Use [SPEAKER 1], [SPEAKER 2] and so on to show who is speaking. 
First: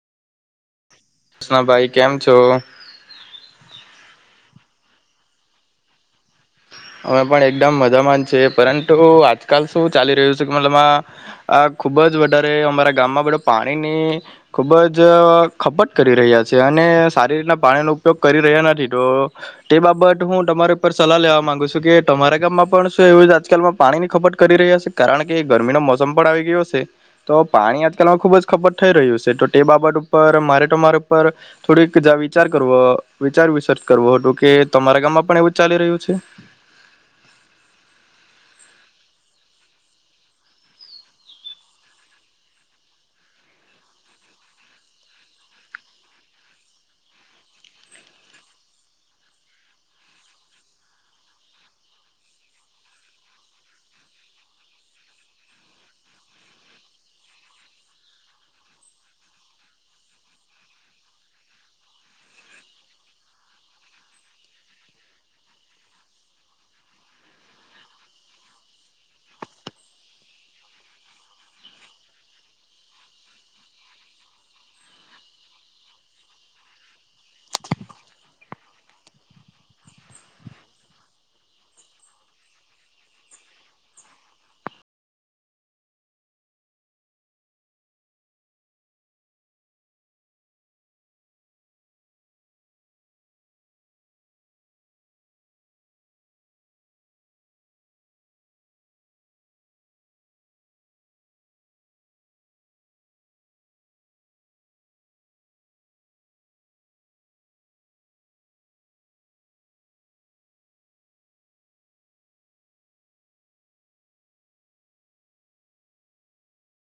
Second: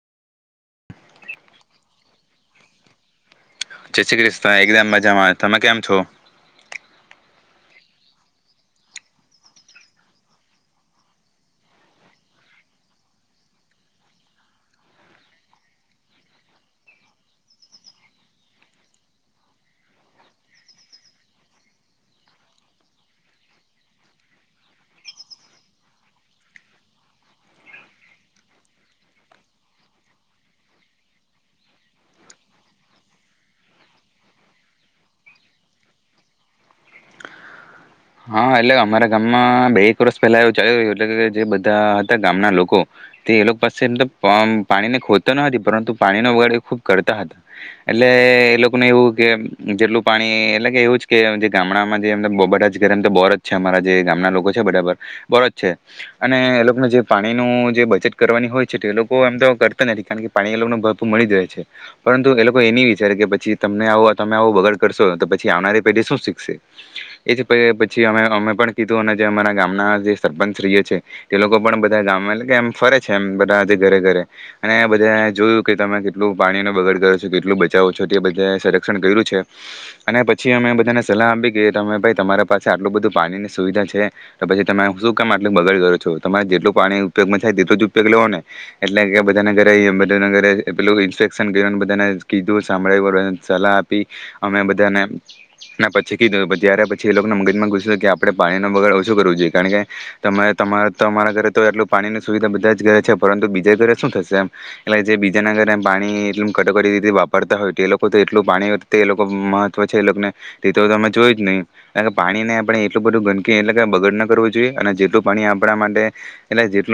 [SPEAKER 1] કૃષનાભાઈ કેમ છો?
[SPEAKER 2] જય શ્રી ક્રિષ્ના એકદમ મજામાં તમે કેમ છો?
[SPEAKER 1] અમે પણ એકદમ મજામાં છેએ પરંતુ આજકાલ શું ચાલી રહ્યું છે કે મતલબમાં આ ખુબ જ વધારે અમારા ગામમાં બધું પાણીની ખુબ જ ખપત કરી રહ્યા છે અને સારી રીતના પાણીનો ઉપયોગ કરી રહ્યા નથી તો તે બાબત હું તમારી ઉપર સલાહ લેવા માંગુ છું. કે તમારા ગામમાં પણ શ એવું આજકાલમાં પાણી ની ખપટ કરી રહ્યા છે કારણ કે ગરમીનો મોસમ પણ આવી ગયો છે તો પાણી આજકાલમાં ખુબ જ ખપટ થઈ રહ્યું છે તો તે બાબત ઉપર મારે તમારા ઉપર થોડીક જા વિચાર કરવો વિચાર વિસર્ચ કરવો હતો કે તમારા ગામમાં પણ એવું ચાલી રહ્યું છે.
[SPEAKER 2] હા એટલે અમારા ગામમાં બે એક વર્ષ પહેલા એવું ચાલી રહ્યું એટલે કે જે બધા હતા ગામના લોકો તે એ લોકો પાસે એમ તો પાણીને ખોદતા ન હતી પરંતુ પાણીનો વગાડ એ ખૂબ કરતા હતા એટલે એ લોકોને એવું કે જેટલું પાણી એટલે કે એવું જ કે જે ગામડામાં જે એમ બબ મ તો બોરજ છે અમારા જે ગામના લોકો છે બરાબર બોરજ છે અને એ લોકોને જે પાણીનું જે બચત કરવાની હોય છે એ લોકો એમ તો કરતા નથી કારણ કે પાણી એ લોકો ભરપર મળી જ રહે છે પરંતુ એ લોકો એ ન વિચારે કે પછી તમને આવ તમે આવો બગાડ કરશો તો પછી આવનારી પેઢી શું શીખશે એ પછ અમે પણ કીધું અને જે અમારા ગામના જે સરપંચશ્રીએ છે તે લોકો પણ બધા ગામ કે એમ ફરે છે એમ બધા આજે ઘરે ઘરે અને બધા જોયું કે તમે કેટલું પાણીને બગડ કરો છો કેટલું બચાવો છો તે બધા સંરક્ષણ કર્યું છે અને પછી અમે બધાને સલાહ આપી કે તમે ભાઈ તમારા પા આટલું બધું પાણીની સુવિધા છે તો પછી તમે શું કામ આટલું બગડ કરો છો તમારે જેટલું પાણી ઉપયોગમાં થાય તેટલો જ ઉપયોગ લેવો ને એટલે કે બધાને ઘરેધ ઘરે પેલું ઇન્સ્પેક્શન કર બધાને કીધું સાંભળી સલાહ આપી અમે બધાને પછી કીધું પછી. એ લોકોને મગજમાં ઘુસી કે આપણે પાણીનો બગડ ઓછું કરવું જોઈએ કારણ કે તમારે તમારે તો તમારા ઘરે તો એટલું પાણીની સુવિધા બધા જ ઘરે છે પરંતુ બીજા ઘરે શું થશે એમ એટલે જે બીજાના ઘરે પાણી એટલ કટોકટી રીતે વાપરતા હોય તો એ લોકો તો એટલું પાણી એ લોકો મહત્ત્વ છે એ લોકોને તે તો તમે જોયું જ નહીં. કાર કે પાણીને આપણે એટલું બધું ગંદકી એટલે કે બગડ ના કરવું જોઈએ અને જેટલું પાણી આપણા માટે એટલે જેટલું